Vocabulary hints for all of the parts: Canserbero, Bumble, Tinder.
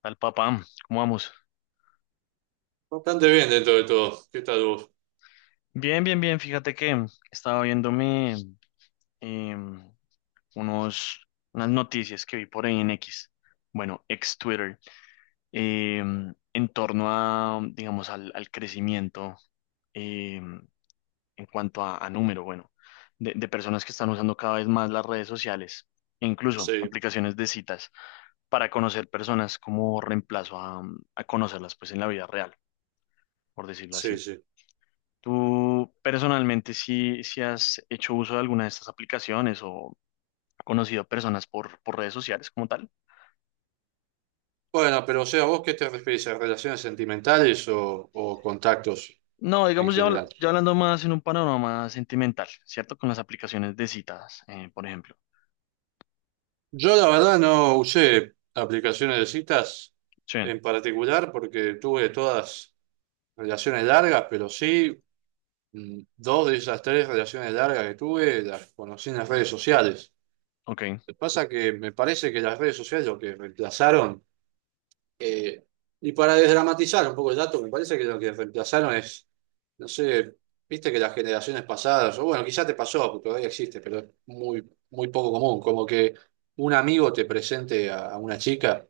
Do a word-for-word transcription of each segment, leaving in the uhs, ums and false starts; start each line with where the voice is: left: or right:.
left: Tal papá, ¿cómo vamos?
right: Bastante bien dentro de todo. ¿Qué tal vos?
left: Bien, bien, bien. Fíjate que estaba viéndome em, unos, unas noticias que vi por ahí en X, bueno, ex Twitter, em, en torno a, digamos, al, al crecimiento em, en cuanto a, a número, bueno, de, de personas que están usando cada vez más las redes sociales e incluso
right: Sí,
left: aplicaciones de citas para conocer personas como reemplazo a, a conocerlas pues en la vida real, por decirlo
right: sí,
left: así.
right: sí.
left: ¿Tú personalmente si, has hecho uso de alguna de estas aplicaciones o conocido personas por, por redes sociales como tal?
right: Bueno, pero o sea, ¿vos qué te referís a relaciones sentimentales o, o contactos
left: No,
right: en
left: digamos ya, habl-
right: general?
left: ya hablando más en un panorama sentimental, ¿cierto? Con las aplicaciones de citas, eh, por ejemplo.
right: Yo la verdad no usé aplicaciones de citas
left: Sí,
right: en particular porque tuve todas relaciones largas, pero sí, mm, dos de esas tres relaciones largas que tuve las conocí en las redes sociales.
left: ok,
right: Lo que Pasa es que me parece que las redes sociales lo que reemplazaron. Eh, y para desdramatizar un poco el dato, me parece que lo que reemplazaron es, no sé, viste que las generaciones pasadas, o bueno, quizás te pasó, porque todavía existe, pero es muy, muy poco común, como que un amigo te presente a, a una chica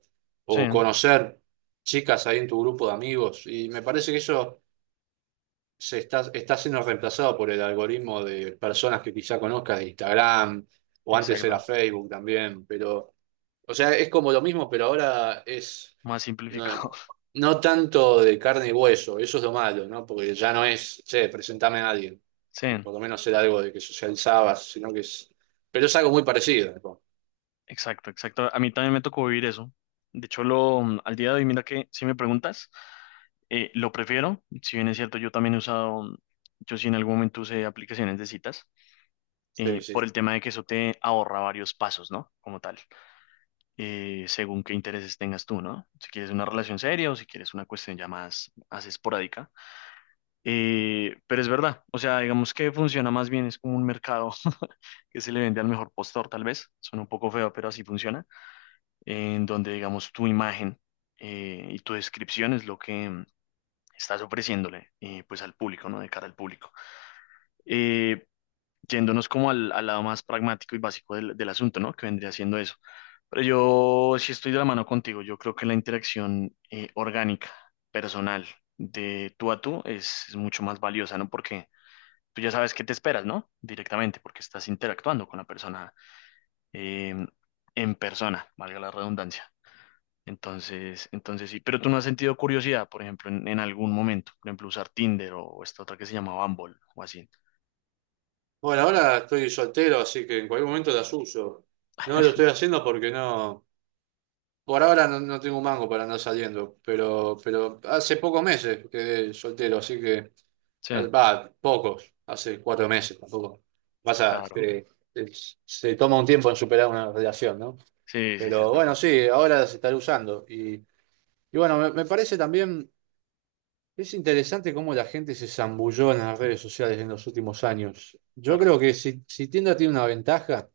left: sí,
right: o conocer chicas ahí en tu grupo de amigos. Y me parece que eso se está, está siendo reemplazado por el algoritmo de personas que quizá conozcas de Instagram o antes era
left: exacto,
right: Facebook también, pero, o sea, es como lo mismo, pero ahora es
left: más simplificado.
right: no, no tanto de carne y hueso, eso es lo malo, ¿no? Porque ya no es, che, presentame a alguien. Que
left: Sí,
right: Por lo menos era algo de que socializabas, sino que es. Pero es algo muy parecido, ¿no?
left: exacto, exacto. A mí también me tocó vivir eso. De hecho, lo, mm, al día de hoy, mira que si me preguntas, eh, lo prefiero. Si bien es cierto, yo también he usado, mm, yo sí en algún momento usé aplicaciones de citas.
right: Sí,
left: Eh,
right: sí.
left: por el tema de que eso te ahorra varios pasos, ¿no? Como tal, eh, según qué intereses tengas tú, ¿no? Si quieres una relación seria o si quieres una cuestión ya más, más esporádica. Eh, pero es verdad, o sea, digamos que funciona más bien, es como un mercado que se le vende al mejor postor, tal vez, suena un poco feo, pero así funciona, en donde, digamos, tu imagen eh, y tu descripción es lo que mm, estás ofreciéndole, eh, pues al público, ¿no? De cara al público. Eh, Yéndonos como al, al lado más pragmático y básico del, del asunto, ¿no? Que vendría siendo eso. Pero yo sí estoy de la mano contigo. Yo creo que la interacción eh, orgánica, personal, de tú a tú es, es mucho más valiosa, ¿no? Porque tú ya sabes qué te esperas, ¿no? Directamente, porque estás interactuando con la persona eh, en persona, valga la redundancia. Entonces, entonces sí. Pero tú no has sentido curiosidad, por ejemplo, en, en algún momento. Por ejemplo, usar Tinder o esta otra que se llama Bumble o así.
right: Bueno, ahora estoy soltero, así que en cualquier momento las uso. No lo estoy haciendo porque no. Por ahora no, no tengo un mango para andar saliendo, pero, pero hace pocos meses quedé soltero, así que.
left: Sí,
right: Va, pocos, hace cuatro meses tampoco. Pasa
left: claro.
right: que se se toma un tiempo en superar una relación, ¿no?
left: Sí, sí, sí, es
right: Pero
left: verdad.
right: bueno, sí, ahora se estará usando. Y, y bueno, me, me parece también, es interesante cómo la gente se zambulló en las redes sociales en los últimos años. Yo
left: Claro.
right: creo que si, si Tinder tiene una ventaja,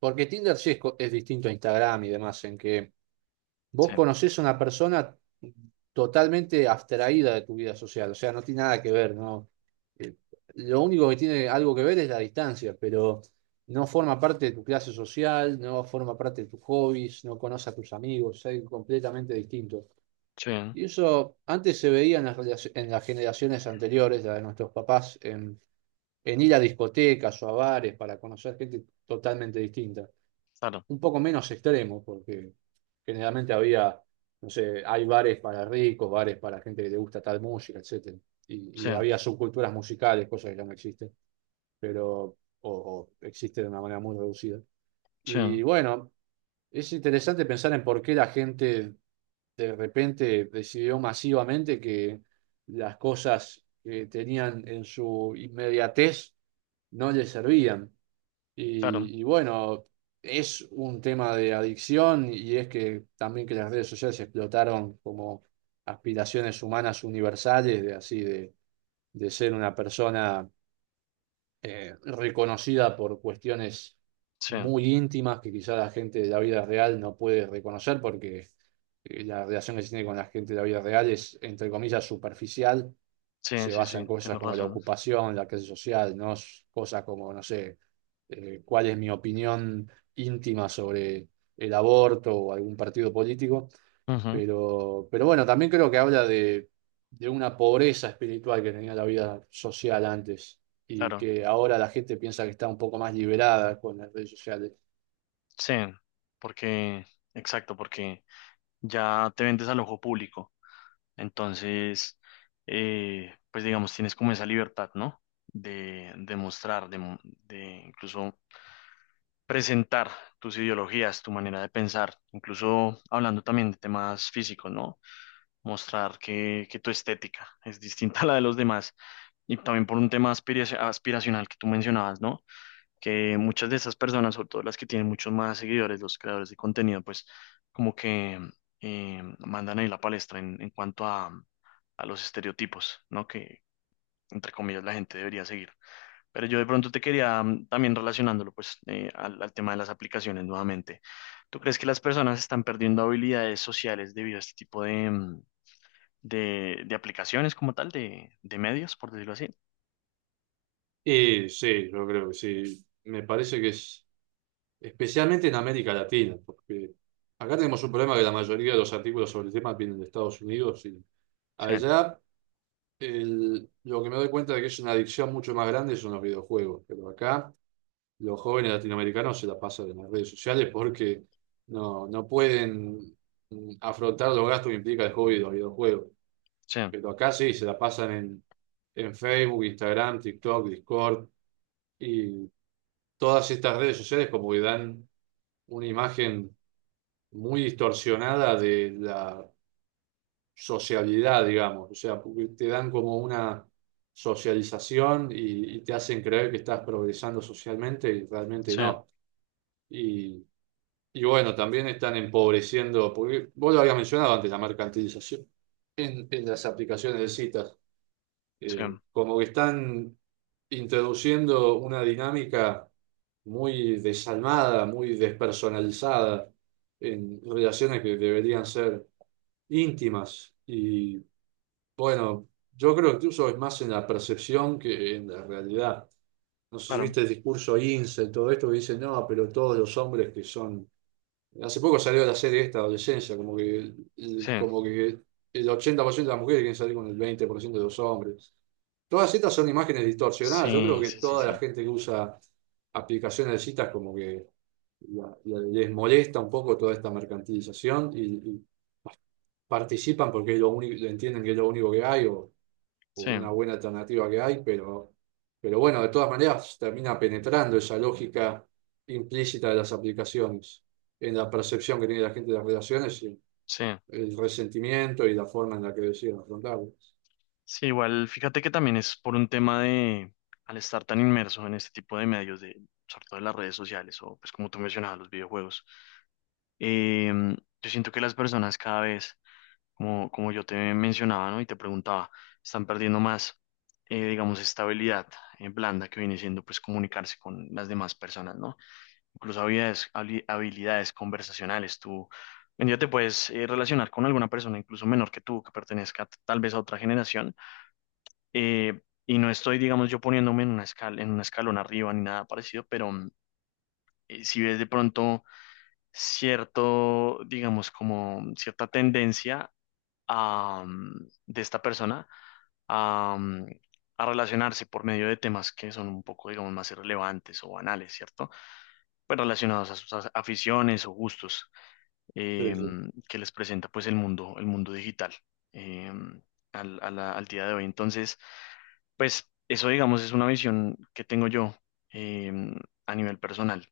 right: porque Tinder sí es, co- es distinto a Instagram y demás, en que
left: Sí,
right: vos conocés a una persona totalmente abstraída de tu vida social, o sea, no tiene nada que ver, ¿no? Eh, Lo único que tiene algo que ver es la distancia, pero no forma parte de tu clase social, no forma parte de tus hobbies, no conoce a tus amigos, es algo completamente distinto.
left: sí,
right: Y eso antes se veía en las, relaci- en las generaciones anteriores, la de nuestros papás, en, en ir a discotecas o a bares para conocer gente totalmente distinta,
left: claro,
right: un poco menos extremo, porque generalmente había, no sé, hay bares para ricos, bares para gente que le gusta tal música, etcétera. Y,
left: sí,
right: y había subculturas musicales, cosas que ya no existen, pero, o, o existen de una manera muy reducida.
left: sí,
right: Y bueno, es interesante pensar en por qué la gente de repente decidió masivamente que las cosas que tenían en su inmediatez no les servían.
left: claro,
right: Y, y bueno, es un tema de adicción y es que también que las redes sociales explotaron como aspiraciones humanas universales, de así, de, de ser una persona eh, reconocida por cuestiones
left: sí,
right: muy íntimas que quizá la gente de la vida real no puede reconocer porque eh, la relación que se tiene con la gente de la vida real es, entre comillas, superficial,
left: sí,
right: se
left: sí,
right: basa
left: sí,
right: en cosas
left: tienes
right: como la
left: razón.
right: ocupación, la clase social, no S- cosas como, no sé, eh, cuál es mi opinión íntima sobre el aborto o algún partido político.
left: Ujú,
right: Pero, pero bueno, también creo que habla de, de una pobreza espiritual que tenía la vida social antes y
left: claro,
right: que ahora la gente piensa que está un poco más liberada con las redes sociales.
left: sí, porque, exacto, porque ya te vendes al ojo público, entonces, eh, pues digamos, tienes como esa libertad, ¿no? De, de mostrar, de, mo- de incluso presentar tus ideologías, tu manera de pensar, incluso hablando también de temas físicos, ¿no? Mostrar que, que tu estética es distinta a la de los demás y también por un tema aspiraci- aspiracional que tú mencionabas, ¿no? Que muchas de esas personas, sobre todo las que tienen muchos más seguidores, los creadores de contenido, pues como que eh, mandan ahí la palestra en, en cuanto a, a los estereotipos, ¿no? Que entre comillas la gente debería seguir. Pero yo de pronto te quería mm, también relacionándolo pues eh, al, al tema de las aplicaciones nuevamente. ¿Tú crees que las personas están perdiendo habilidades sociales debido a este tipo de, mm, de, de aplicaciones como tal, de, de medios, por decirlo así?
right: Y sí, yo creo que sí. Me parece que es, especialmente en América Latina, porque acá tenemos un problema que la mayoría de los artículos sobre el tema vienen de Estados Unidos y
left: Sí,
right: allá el- lo que me doy cuenta de que es una adicción mucho más grande son los videojuegos, pero acá los jóvenes latinoamericanos se la pasan en las redes sociales porque no, no pueden mm, afrontar los gastos que implica el hobby de los videojuegos,
left: sí.
right: pero acá sí se la pasan en, en Facebook, Instagram, TikTok, Discord y todas estas redes sociales como que dan una imagen muy distorsionada de la sociabilidad, digamos. O sea, porque te dan como una socialización y, y te hacen creer que estás progresando socialmente y realmente
left: Sí,
right: no. Y, y bueno, también están empobreciendo, porque vos lo habías mencionado antes, la mercantilización en, en las aplicaciones de citas
left: sí,
right: eh, como que están introduciendo una dinámica muy desalmada, muy despersonalizada en relaciones que deberían ser íntimas. Y bueno, yo creo que incluso es más en la percepción que en la realidad. No sé si
left: claro,
right: viste el discurso incel, todo esto que dicen, no, pero todos los hombres que son. Hace poco salió la serie esta, Adolescencia, como que el,
left: sí,
right: el- como que el ochenta por ciento de las mujeres quieren salir con el veinte por ciento de los hombres. Todas estas son imágenes distorsionadas. Yo creo
left: sí,
right: que
left: sí, sí,
right: toda la
left: sí,
right: gente que usa aplicaciones de citas como que la- la- les molesta un poco toda esta mercantilización y, y participan porque es lo único, entienden que es lo único que hay o
left: sí,
right: una buena alternativa que hay, pero, pero bueno, de todas maneras termina penetrando esa lógica implícita de las aplicaciones en la percepción que tiene la gente de las relaciones y
left: sí,
right: el resentimiento y la forma en la que deciden afrontarlas.
left: sí, igual fíjate que también es por un tema de, al estar tan inmerso en este tipo de medios, de, sobre todo en las redes sociales o pues como tú mencionabas, los videojuegos, eh, yo siento que las personas cada vez, como, como yo te mencionaba, ¿no? Y te preguntaba, están perdiendo más, eh, digamos, esta habilidad eh, blanda que viene siendo pues comunicarse con las demás personas, ¿no? Incluso habilidades, habli- habilidades conversacionales. Tú un día te puedes eh, relacionar con alguna persona, incluso menor que tú, que pertenezca t- tal vez a otra generación. Eh, y no estoy, digamos, yo poniéndome en una escala, en un escalón arriba ni nada parecido, pero mm, eh, si ves de pronto cierto, digamos, como cierta tendencia am, de esta persona am, a relacionarse por medio de temas que son un poco, digamos, más irrelevantes o banales, ¿cierto? Pues relacionados a sus a- aficiones o gustos
right: Sí, sí.
left: em, que les presenta pues el mundo, el mundo digital em, al, a la- al día de hoy. Entonces, pues eso, digamos, es una visión que tengo yo em, a nivel personal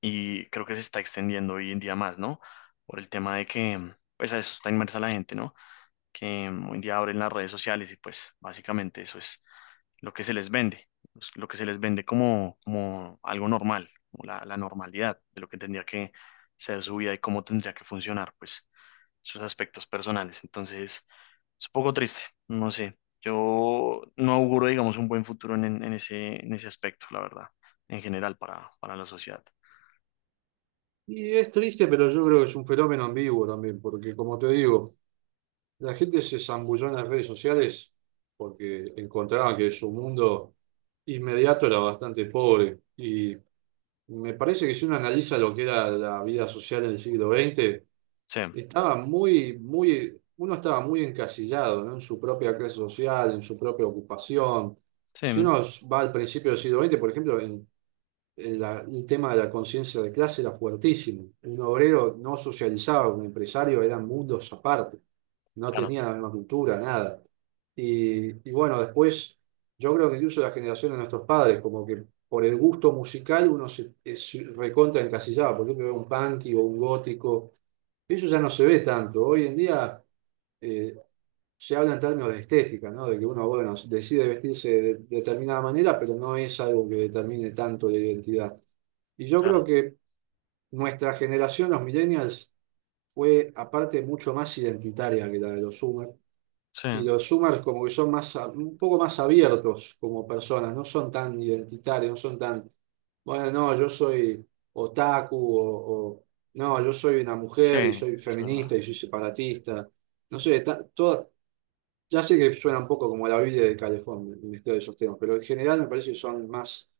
left: y creo que se está extendiendo hoy en día más, ¿no? Por el tema de que, pues a eso está inmersa la gente, ¿no? que mm, hoy en día abren las redes sociales y pues básicamente eso es lo que se les vende, pues, lo que se les vende como, como algo normal, como la, la normalidad de lo que tendría que ser su vida y cómo tendría que funcionar, pues sus aspectos personales. Entonces, es un poco triste, no sé. Yo no auguro, digamos, un buen futuro en, en- en ese, en ese aspecto, la verdad, en general para, para la sociedad.
right: Y es triste, pero yo creo que es un fenómeno ambiguo también, porque como te digo, la gente se zambulló en las redes sociales porque encontraban que su mundo inmediato era bastante pobre. Y me parece que si uno analiza lo que era la vida social en el siglo veinte,
left: Sí,
right: estaba muy, muy, uno estaba muy encasillado, ¿no? En su propia clase social, en su propia ocupación.
left: sí,
right: Si uno va al principio del siglo veinte, por ejemplo, en el, el tema de la conciencia de clase era fuertísimo. Un obrero no socializaba, un empresario eran mundos aparte, no
left: claro,
right: tenía la misma cultura, nada. Y, y bueno, después yo creo que incluso la generación de nuestros padres, como que por el gusto musical uno se, eh, se recontra encasillaba, por ejemplo, un punky o un gótico. Eso ya no se ve tanto. Hoy en día eh, se habla en términos de estética, ¿no? De que uno, bueno, decide vestirse de de determinada manera, pero no es algo que determine tanto la identidad. Y yo creo
left: claro,
right: que nuestra generación, los millennials, fue aparte mucho más identitaria que la de los Zoomers.
left: sí,
right: Y los Zoomers como que son más, a- un poco más abiertos como personas, no son tan identitarios, no son tan, bueno, no, yo soy otaku o, o, no, yo soy una
left: sí,
right: mujer y soy
left: es verdad,
right: feminista y soy separatista. No sé, ta- toda- ya sé que suena un poco como la Biblia de Calefón, el Ministerio de esos temas, pero en general me parece que son más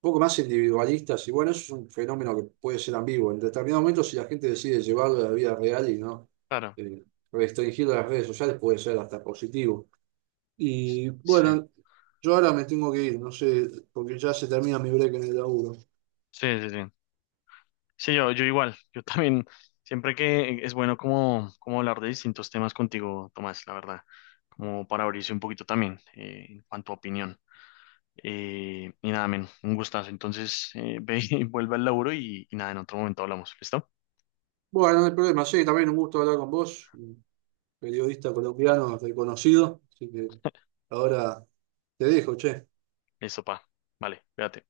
right: poco más individualistas, y bueno, eso es un fenómeno que puede ser ambiguo. En determinado momento, si la gente decide llevarlo a la vida real y no
left: claro,
right: eh, restringirlo a las redes sociales, puede ser hasta positivo. Y
left: sí.
right: bueno, yo ahora me tengo que ir, no sé, porque ya se termina mi break en el laburo.
left: Sí, sí, sí. Sí, yo, yo igual. Yo también, siempre que es bueno como, como hablar de distintos temas contigo, Tomás, la verdad, como para abrirse un poquito también eh, en cuanto a opinión. Eh, y nada, men, un gustazo. Entonces, eh, ve y vuelve al laburo y, y nada, en otro momento hablamos. ¿Listo?
right: Bueno, no hay problema, sí, también un gusto hablar con vos, un periodista colombiano reconocido, así que ahora te dejo, che.
left: Listo, pa. Vale, cuídate.